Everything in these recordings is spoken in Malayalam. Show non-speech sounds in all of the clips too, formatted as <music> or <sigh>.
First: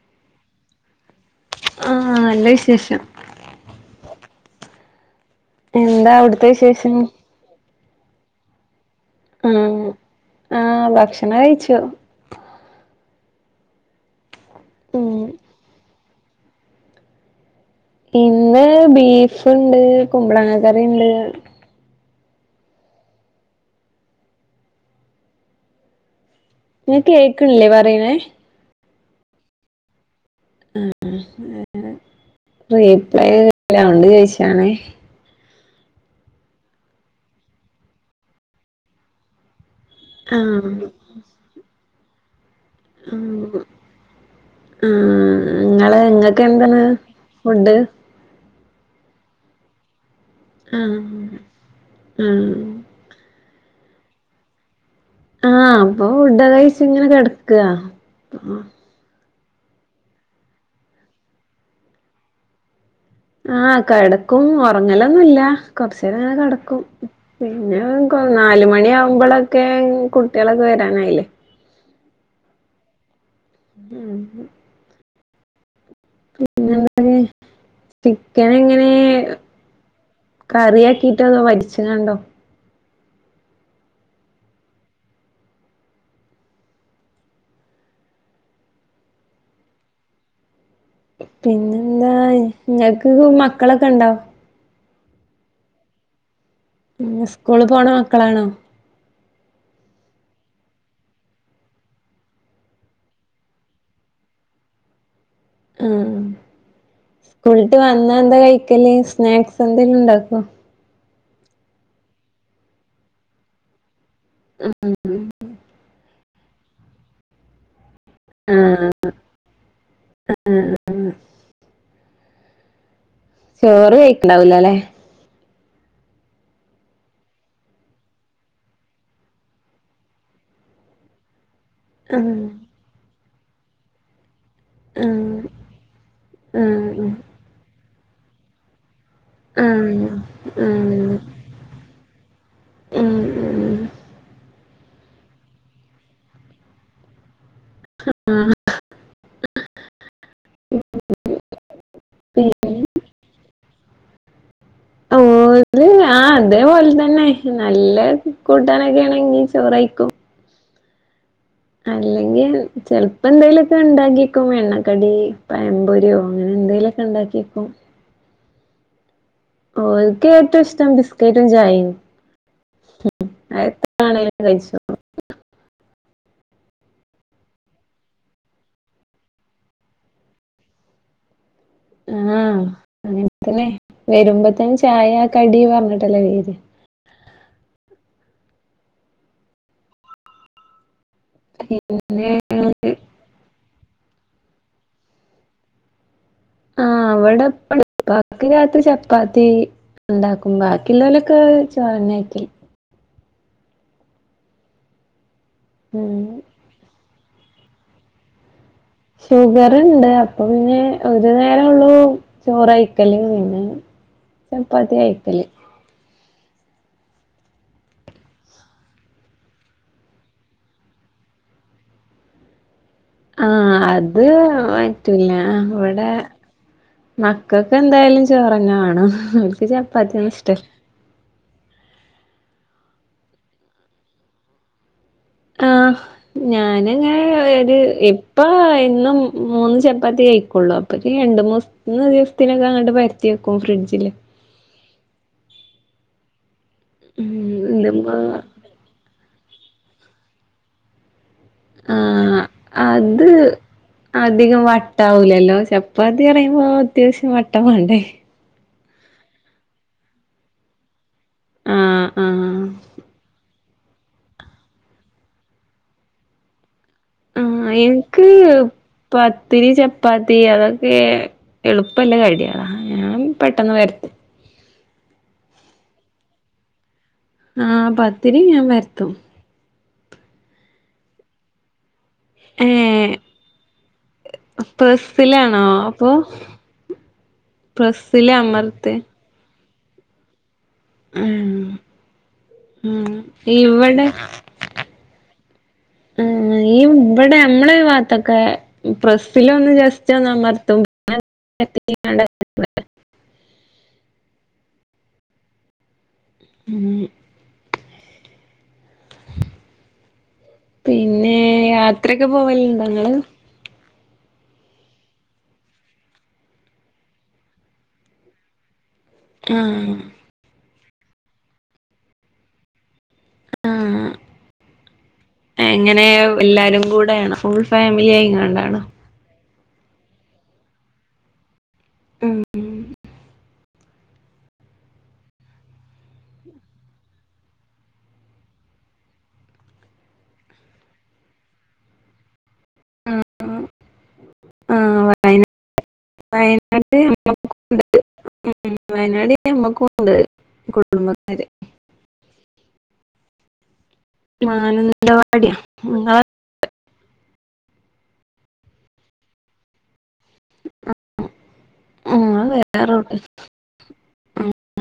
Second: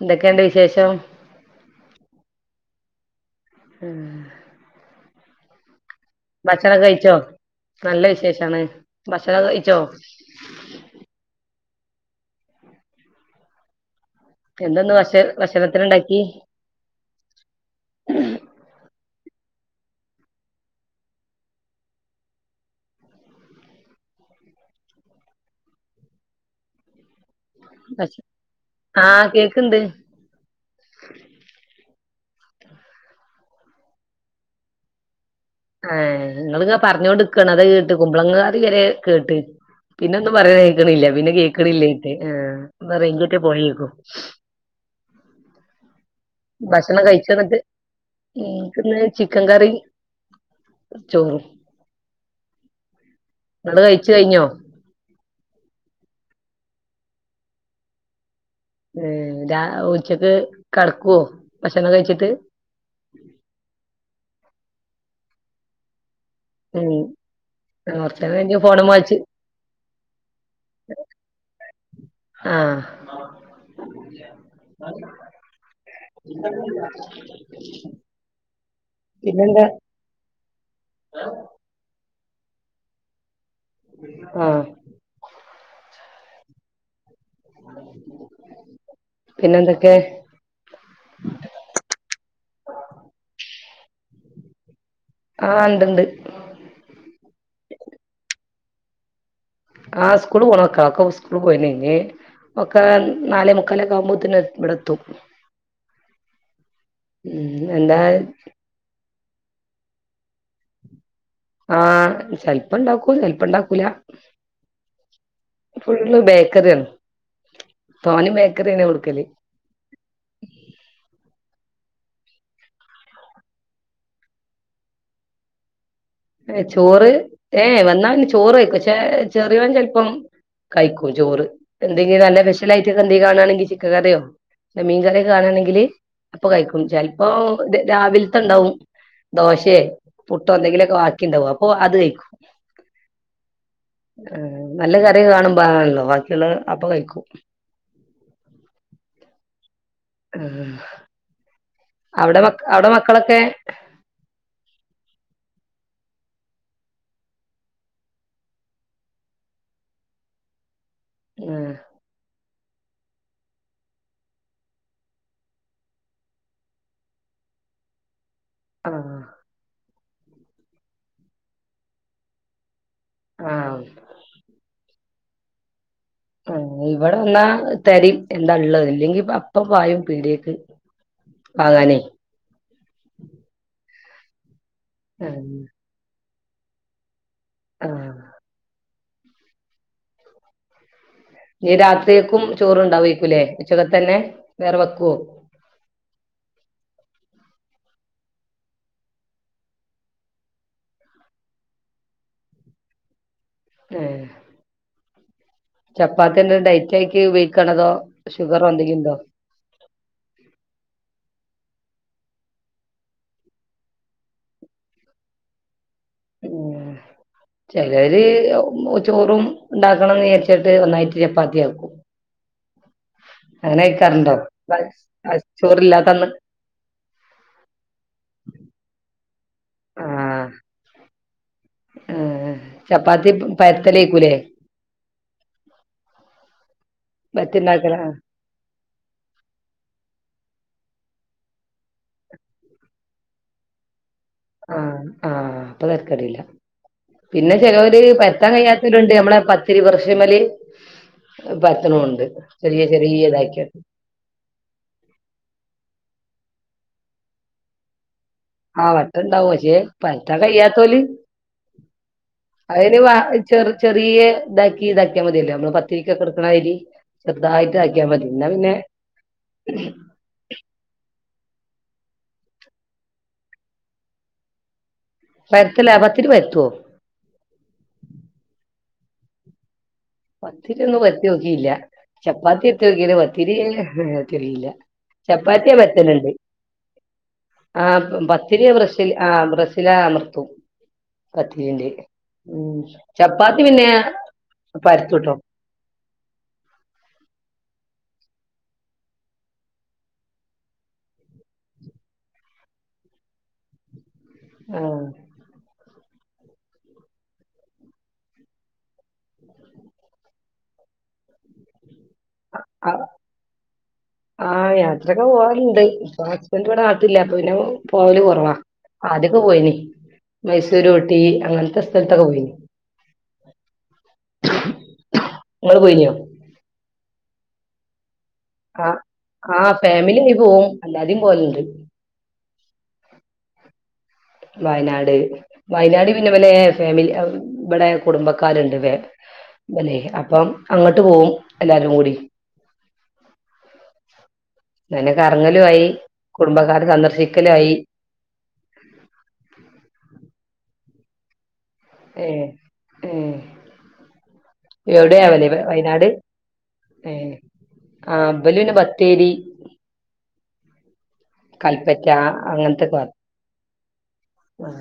എന്തൊക്കെണ്ട് വിശേഷം ആ ല്ല വിശേഷം ഉം എന്താ അവിടുത്തെ വിശേഷം നല്ല വിശേഷാണ് ഭക്ഷണം ആ കഴിച്ചോ ആ ഭക്ഷണഴിച്ചോ എന്തെന്ന് വഷ ഉം വഷണത്തിന്ണ്ടാക്കി ഇന്ന് ബീഫുണ്ട് കുമ്പളങ്ങ കറിണ്ട് നി കേക്കൺല്ലേ പറയണേ ആ കേക്ക്ണ്ട് ആ റീപ്ലെ കേക്കുന്നില്ല അതുകൊണ്ട് ചോയിച്ചാണേ ആ ങ്ങള് പറഞ്ഞോണ്ട്ക്കണത് കേട്ട് കുമ്പളങ്ങ കറി വരെ കേട്ട് പിന്നെ ഒന്നും പറയൻ ആഹ് കേക്കണില്ല പിന്നെ കേക്കണില്ലായിട്ട് വേറെ ഇങ്കൾക്ക് ആഹ് പോയേൽക്കും ആഹ് ഇങ്ങള് ഇങ്ങക്ക് എന്താണ് ഭക്ഷണം കഴിച്ചോന്നിട്ട് ഫുഡ് ഇന്ക്ക് ന്ന് ചിക്കകറി ആ ആ ങ്ങള് കഴിച്ച് കഴിഞ്ഞോ ആ അപ്പൊ ഫുടകെ കഴിച്ചിങ്ങനെ കെടക്കാ ഏഹ് ഉച്ചക്ക് കെടക്കുഓ ഭക്ഷണം കഴിച്ചിട്ട് ആ കെടക്കും ഒറങ്ങലൊന്നുല്ല കൊറച്ച് കൊറച്ചേരെങ്ങനെ കെടക്കും ഉം പിന്നെ കൊറച്ച് നേരം കഴിഞ്ഞ് ഫോണുമ്മ കളിച്ച് നാലുമണിയാവുമ്പോളോക്കെ കുട്ടിളൊക്കെ വരാനയിലെ വില്ലേ ആ പിന്നെന്താ ടെ പിന്നെന്താ കറിയാക്കിട്ടൊക്കെ വറ്റിച്ച് കാണ് ണ്ടോ ആ പിന്നെ എന്തൊക്കെ പിന്നെന്താ ഞക്ക് മക്കളൊക്കെണ്ടോ ആ ണ്ട്ണ്ട് പിന്നെ സ്കൂള് പോണ മക്കളാണോ ആ സ്കൂള് പോണതൊക്കെ ഒക്കെ സ്കൂള് പോയിനി ഞി ഒക്കെ നാലേമുക്കാലൊക്കെ ആവുമ്പോ തന്നെ ഇവിടെത്തും ആ സ്കൂളിട്ട് വന്നാ എന്താ കഴിക്കല് സ്നാക്സ് എന്തെങ്കിലുണ്ടാക്കോ ആ ചെലപ്പണ്ടാക്കും ചെലപ്പണ്ടാക്കൂല ഫുള്ള് ബേക്കറിയാണ് തോനെ ബേക്കറിന്ന ആഹ് കൊടുക്കല് ചോറ് കഴിക്കണ്ടാവൂലല്ലെ ഏ ചോറ് ഏ വന്നാ ചോറ് കഴിക്കോ ചെ ചെറിയവൻ ചെലപ്പം കഴിക്കും ചോറ് എന്തെങ്കിലും ആഹ് നല്ല സ്പെഷ്യലായിട്ട് എന്തേലും കാണാണെങ്കിൽ ചിക്കൻ കറിയോ മീൻ കറിയൊക്കെ ആഹ് കാണയാണെങ്കില് അപ്പൊ കഴിക്കും ആഹ് ചിലപ്പോ രാവിലത്തെണ്ടാവും ദോശേ ആഹ് പുട്ടോ എന്തെങ്കിലേവോക്കെ വാ ആഹ് ണ്ടാവും അപ്പൊ അത് കഴിക്കും നല്ല കറി കാണുംബോണല്ലോ ബാക്കിയുള്ള അപ്പൊ കഴിക്കും ആ അവിടെ മക്ക അവിടെ മക്കളൊക്കെ ഓര് <inaudible> ആ അതേപോലെത്തന്നെ നല്ല കൂട്ടാനൊക്കെ ആണെങ്കി ചോറയിക്കും ആഹ് അല്ലെങ്കി ചെലപ്പോ എന്തേലുമൊക്കെ ഉണ്ടാക്കിക്കും എണ്ണക്കടി പയംമ്പൊരിയോ അങ്ങനെ എന്തെലൊക്കെ ഉണ്ടാക്കിയേക്കും ആഹ് ഓ എനിക്ക് ഏറ്റവും ഇഷ്ടം ബിസ്കറ്റും ചായയും ആഹ് അതാണേൽ കയിച്ചും <inaudible> ആ ഇവിടെ വന്നാ തെരേം എന്താ ഉള്ളത് ഇല്ലെങ്കി അപ്പ പായും പീടേക്ക് <inaudible> ആ അങ്ങത്തന്നെ വരുമ്പോത്തേനും ചായ ആഹ് കടിയ പറഞ്ഞിട്ടല്ലേ വെരു <inaudible> ആ ഹാ നീ പിന്നെ രാത്രിയേക്കും ചോറണ്ടാവായിരിക്കൂലേ ഉച്ചക്കെ ത്തന്നെ വേറെ വെക്കുവോ ആഹ അവവിടെയിപ്പപ്പാക്ക്‌ രാത്രി ചപ്പാത്തി ഉണ്ടാക്കും ബാക്കിയുള്ളലൊക്കെ ചോറന്നേ ആക്കി ഉം ചപ്പാത്തിന്റെ ഡയറ്റാക്കി ഉപയോഗിക്കണതോ ഷുഗറിണ്ട് അപ്പൊ പിന്നെ ഒരു നേര അങ്ങനേള്ളൂ ചോറെയിക്കലില്ലല്ലേ പിന്നെ ചപ്പാത്തിയാ കയിക്കല് <inaudible> ചിലര് ചോറും ഉണ്ടാക്കണംന്ന് വിചാരിച്ചിട്ട് നന്നായിട്ട് ചപ്പാത്തിയാക്കും <inaudible> ആ അത് പറ്റൂല്ല ഇവടെ ചോറില്ലാത്തന്ന് മക്കൾക്ക് എന്തായാലും ചോറന്നേ വേണം നിക്ക് ചപ്പാത്തിന്നും ഇഷ്ടല്ല ആ ചപ്പാത്തി പരത്തലായിക്കൂലേ ആ ഞാനങ്ങനെ ഒരു പരത്തിണ്ടാക്കല ഇപ്പ എന്നും മൂന്ന് ചപ്പാത്തി കയിക്കുള്ളൂ അപ്പൊ രണ്ട് മൂന്ന് ദിവസത്തിനേക്കണ്ട് അങ്ങോട്ട് പരുത്തി വെക്കും ഫ്രിഡ്ജില് ആ ആ അപ്പൊ തരക്കേടില്ല ഉം പിന്നെ ചിലോര് എന്തുമ്പാ പരുത്താൻ കഴിയാത്തവരുണ്ട് നമ്മളെ പത്തിരി പ്രശ്ശെമ്മല് പരത്താണോണ്ട് ഉണ്ട് ആഹ് ചെറിയ അത് ചെറിയതാക്കിയിട്ട് അധികം വട്ട ആവൂലല്ലോ ചപ്പാത്തിന്ന് പറയുമ്പോ അത്യാവശ്യം വട്ട വേണ്ടേ ആ വട്ട ഇണ്ടാവും പക്ഷേ പറ്റാ കയ്യാത്തോലി ആഹ് ആഹ് അയിന് വാ ചെറ ചെറിയ ഇതാക്കി ഇതാക്കിയാമതിയല്ലോ നമ്മള് പത്തിരിക്കൊക്കെടുക്കണമാതിരി ആ എനിക്ക് പത്തിരി ചപ്പാത്തി അതൊക്കെ എളുപ്പല്ല കടികളാ ഞാൻ പെട്ടെന്ന് പരത്തും പരത്തലാ പത്തിരി പരത്തുവോ ആ പത്തിരി ഞാൻ പരത്തും പത്തിരിയൊന്നും പരത്തി നോക്കിയില്ല ചപ്പാത്തി ഒക്കെ ഏഹ് പരത്തലുണ്ട് പത്തിരി എനിക്കറിയില്ല പ്രസ്സിലാണോ ചപ്പാത്തി അപ്പൊ പരത്തലുണ്ട് ആ പ്രസ്സില് പത്തിരിയെ അമർത്ത് പ്രസ്സില് ആ പ്രസ്സില് അമർത്തും പത്തിരിന്റെ ചപ്പാത്തി പിന്നെ പരത്തൂട്ടോ ആ ഇവിടെ നമ്മളെയി വാത്ത് ഇതൊക്കെ പ്രസ്സിലൊന്നു ജസ്റ്റ് ഒന്നമർത്തും പിന്നെ <unintelligible> ആ ഉം പിന്നെ യാത്രൊക്കെ പോവലണ്ടോ നിങ്ങള് ആ യാത്രൊക്കെ പോവാൽണ്ട് ഇപ്പൊ ഹസ്ബൻന്റ് ഇവിടെ നാട്ടിലില്ലാത്തോണ്ട് പോവല് കുറവാ. അതൊയ്ക്കെ പോയിന് ആഹ് മൈസൂർ ഊട്ടി അങ്ങനത്തെ സ്ഥലത്തൊക്കെ പോയിനീ. ആ നിങ്ങള് എങ്ങനെ പോയിനിയോ എല്ലാരും കൂടെയണോ? Full family ആയിങ്ങണ്ടണോ? ആ ആ ഫാമിലി യ് പോവും അല്ലാതെയും പോവലുണ്ട്. ഉം വയനാട് വയനാട് പിന്നെ വലെ ഫാമിലി ഇവിടെ കുടുംബക്കാരുണ്ട് ഫാ ബല്ലെ അപ്പം അങ്ങോട്ട് പോകും എല്ലാരും കൂടി. ആ ആ ന്നപിന്നെക്കറങ്ങലും ആയി കുടുംബക്കാര് സന്ദർശിക്കലുയി. ഉം വയനാട് നമ്മക്കുണ്ട് കുടുബക്കാര്. ഏഹ് ഏഹ് എവിടെയാവോ മാനന്തവാടിയാ വയനാട് നിങ്ങളെ ഏഹ് ആ ബ് ല് പിന്നെ ബത്തേരി കൽപ്പറ്റ നിങ്ങള് വേറെ അങ്ങനത്തൊക്കെ ഭാത്താ റൂട്ട് ആ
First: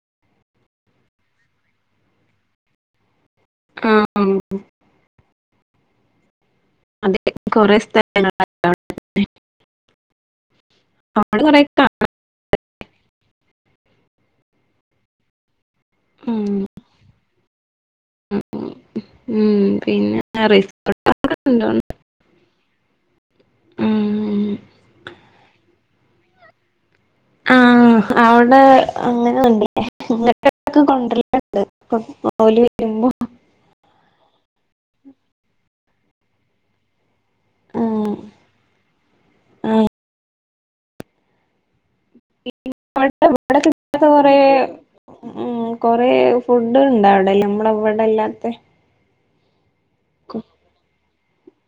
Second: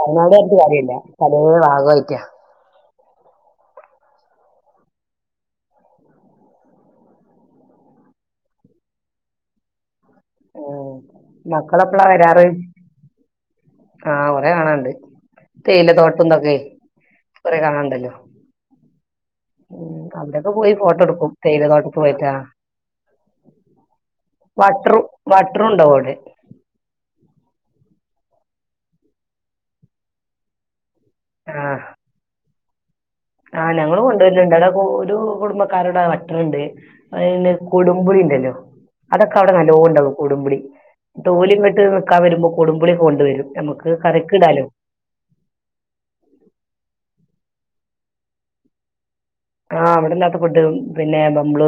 വയനാട് പറഞ്ഞിട്ട് കാര്യല്ല പലെ ഭാഗമായിട്ടാ. ആ അതെ കൊറെ സ്ഥലങ്ങളാ ആ മക്കളെപ്പളാ വരാറ്. ആഹ് കൊറെ കാണാണ്ട് തേയില ഉം തോട്ടംതൊക്കെ. കൊറെ കാണണ്ടല്ലോ? ഉം അവിടെയൊക്കെ പോയി ഫോട്ടോ എടുക്കും. തേയില റിസോർട്ടൊക്കെണ്ടോന്ന് തോട്ടത്ത് പോയിറ്റാ ആ ഉം വട്ടറും വട്ടറും ഉണ്ടാവും അവിടെ. ആ അവിടെ അങ്ങനെ ഉണ്ട്. കൊണ്ടല്ണ്ട് ആ <unintelligible> വരു മ്പോൾ ആ ഞങ്ങള് കൊണ്ടുവരലണ്ട് അവിടെ ഒരു കുടുംബക്കാരോടെ പട്ടനണ്ട്ന്നെ ആഹ് കൊടുമ്പുളി ല്ലോ അതൊക്കെ അവിടെ ആഹ് നല്ലോണ്ടാവും കൊടുമ്പിളി ഓല് ങ്ങട്ട് നിക്കാൻ വരുമ്പോ കൊടുമ്പളി അവിടെ കൊണ്ട വരും നമുക്ക് ഇവിടൊക്കെ കറക്ക് കൊറേ ഇടാലോ. ഉം കൊറെ ഫുഡുണ്ട അവിടെല്ല നമ്മള അവിടെല്ലാത്ത ആ അവിടെല്ലാത്തെ ഫുഡ് പിന്നെ നമ്മള്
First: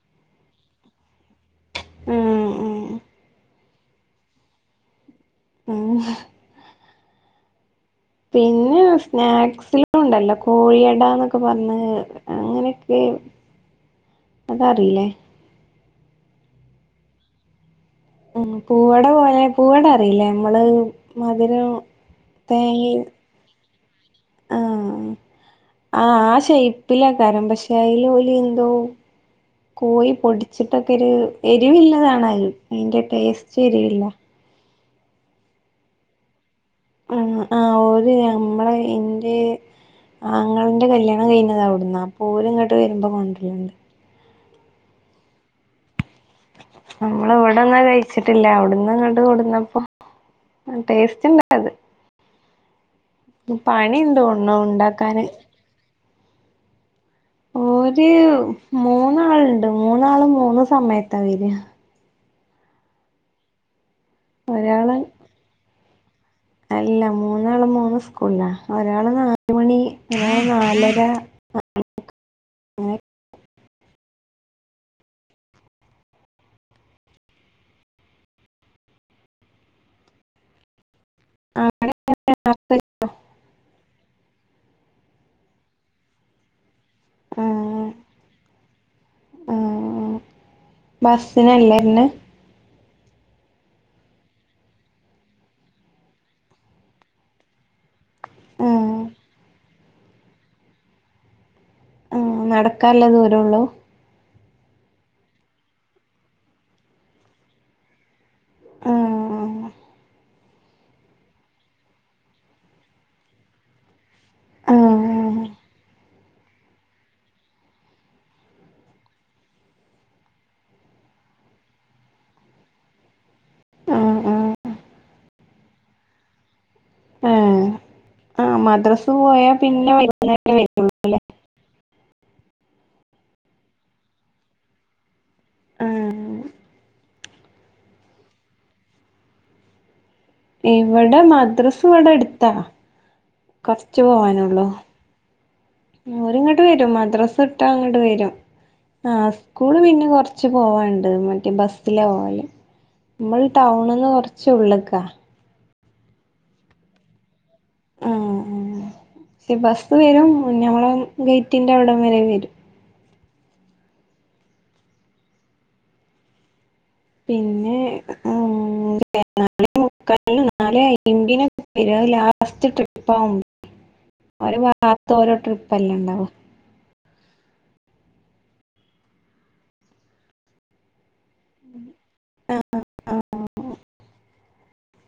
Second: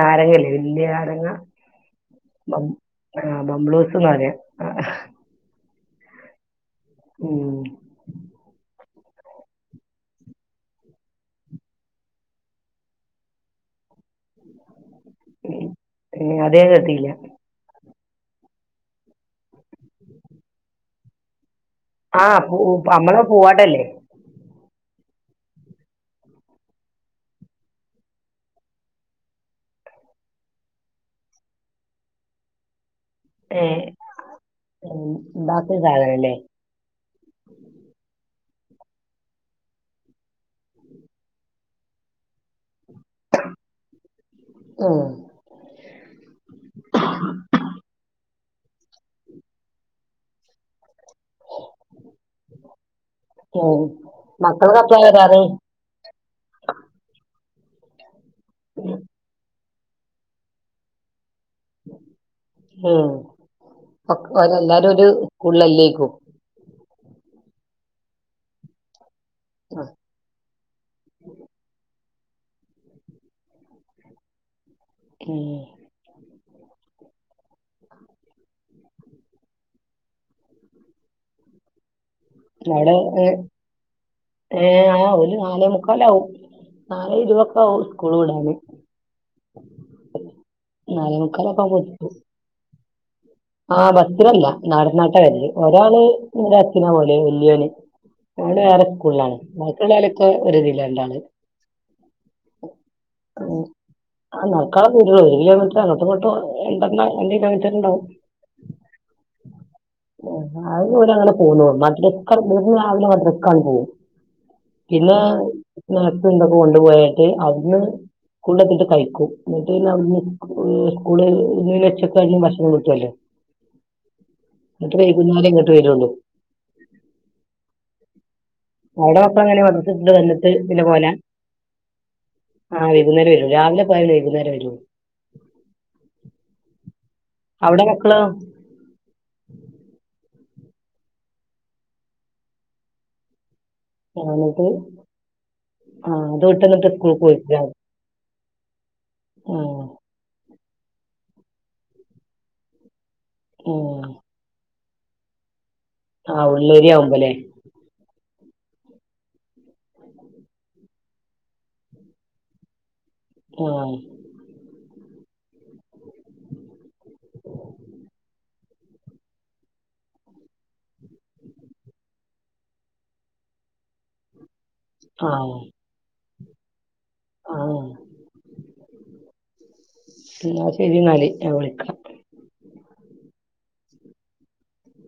നാരങ്ങല്ലേ വല്ല്യയ നാരങ്ങ. ആഹ് ആഹ് ബ്ലംആ ബംബ്ലൂസ്നാരങ്ങ ഹ്മ്മ്ഹ ഹ്മ്മ്. പിന്നെ സ്നാക്സില ഉണ്ടല്ലോ കോഴിയടന്നൊക്കെ പറഞ്ഞ അങ്ങനെയൊക്കെ <inaudible> അതറീല്ലേ ഹ്മ്മ് പിന്നെ അത് ഞാൻ കേട്ടില്ലാ ഹ്മ്മ്, പൂവടെ പോലെ പൂവട അറില്ലേ നമ്മള് മധുരം ആഹ്, പൂ തേങ്ങയും നമ്മള പൂവടല്ലേ ആഹ് <inaudible> ആഹ് ആ ഷെയ്പ്പിലക്കാരം പക്ഷെ അയില് ഓല് എന്തോ കോഴി പൊടിച്ചിട്ടൊക്കൊര്, എരിവില്ലതാണത്. അയിന്റെ ടേസ്റ്റ് എരിവല്ല. ഹ്മ്മ്, ബാക്കി <unintelligible> ആഹ് ആഹ് ഓല് നമ്മളാ എന്റെ ആങ്ങൾന്റെ കല്യാണം കഴിഞ്ഞതവിടുന്നാ, അപ്പം ഓല് ഇങ്ങട്ട് വര്മ്പം കൊണ്ടരേണ്ട്. ആഹ് ഞങ്ങള് വിടെന്നാ കഴിച്ചേ ട്ടില്ല, അവിട്ന്ന്ങ്ങട്ട് കൊണ്ടന്നപ്പോ, ടേസ്റ്റ് ഇണ്ടത്. ഹ്മ്മ്,, തോന്ന്ണു മക്കൾ ഇപ്പളാ ഇണ്ടാക്കാന് വരാറ് <inaudible> ഒര് മൂന്നാള്ണ്ട് മൂന്നാളും മൂന്ന് സമയത്താ വരാ ഹ്മ്മ്, ടക്ക് ഓര് എല്ലാരും ഒരാള് ഒര് സ്കൂളിലല്ലേക്കും <inaudible> അല്ല, മൂന്നാളും മൂന്ന് സ്കൂളിലാ ഒരാള് കാ മൂന്ന് മണി, ഉം നാല്, നാലര, നാലെമുക്കാല് ഒക്കെ. <unintelligible> <unintelligible> ഏഹ് ഏഴാ ആഹ് ഓല് നാലെ മുക്കാലാവും നാലേ ഇരുവൊക്കെ ആവും ആഹ് സ്കൂള് വിടാന് ആഹ് <inaudible> നാലെ മുക്കാലൊക്കെ ബസ്സിനല്ലേ ആവുമ്പോ വരണെ എത്തും. ആഹ്, ബസ്സിലല്ല നടന്നാട്ടാ വരല് ഒരാള് ബസ്സിനാ പോവല് വല്യോന് ഓന് വേറെ ആഹ് സ്കൂളാണ്. ബാക്കിലൊല്ലൊക്കെ ഒരുതിലാ രണ്ടാള് ആഹ് നടക്കല്ല ദൂരൊള്ളു ആഹ്, നടക്കാല ദൂരൊള്ളൂ, ഒര് കിലോമീറ്റർ അങ്ങട്ടിങ്ങട്ടും ഉണ്ടെന്ന രണ്ടിലോമീറ്റർ ഇണ്ടാവും ആഹ് <inaudible> ആഹ് അതല്ലേ ഓലങ്ങനെ പോവുന്നെ നാട്ടിലൊക്കെ <unintelligible> അങ്ങട്ട് പോവും പിന്നെ ആഹ് സ്നാക്സ് എന്തൊക്കൊ കൊണ്ട് പോയാട്ട് അവ്ട്ന്ന് സ്കൂളിലെത്തിട്ട് കഴിക്കും. ഇങ്ങട്ട് പിന്നെ അവ്ട്ന്ന് സ്കൂ സ്കൂളിതിന് വെച്ചിട്ടവിടുന്ന് ഭക്ഷണം കിട്ടല്ലോ ആഹ് ആഹ് <inaudible> ഇങ്ങട്ട് വൈകുന്നാരെ ഇങ്ങട്ട് വരൊള്ളൂ. ആഹ് ആഹ് മദ്രസ് അവിടെ പോയാ അപ്പൻങ്ങനെ പിന്നെ തിന്ന് വന്നിട്ട് വൈകുന്നേരം വരും പിന്നെ പോവാലാ <inaudible> ആഹ് വൈകുന്നേരം വരും, രാവിലെ പോയ പിന്നെ വൈകുന്നേരെ വരൂ. ആഹ് അവിടെ മക്കളോ ഇവിടെ മദ്രസ് ഇവടെ അട്ത്താ, കൊറച്ച് ആ, പോവാനൊള്ളൂ എന്നിട്ട് ആ ഓര് അത് ഇങ്ങട്ട് വിട്ട് എന്നിട്ട് വരും സ്കൂളിൽ പോയി ആ മദ്രാസ്സ്ട്ടാ ഇങ്ങട്ട് വരും. ആഹ് സ്കൂള് പിന്നിം കൊർച്ച് പോവാണ്ട്. മറ്റേ ബസ്സിലാ പോവാലെ, നമ്മള് ടൗണ്ന്ന് ഉം. കൊർച്ച് ഉള്ള്ക്കാ <inaudible> ആഹ് ഉള്ളേരി ആവുമ്പല്ലേ ആഹ്, ബസ് വരും ഞമ്മളെ ഗേയിറ്റിന്റെ അവിടം വരെ വരും. ആഹ് പിന്നെ ആഹ് <unintelligible> നാളെ <unintelligible> ലാസ്റ്റ് ട്രിപ്പാവും. <unintelligible> ഓരോ ട്രിപ്പല്ലെണ്ടാവാ ആഹ് <inaudible> എന്നാ ശെരിന്നാല്. ഞാൻ വിളിക്കാ <unintelligible>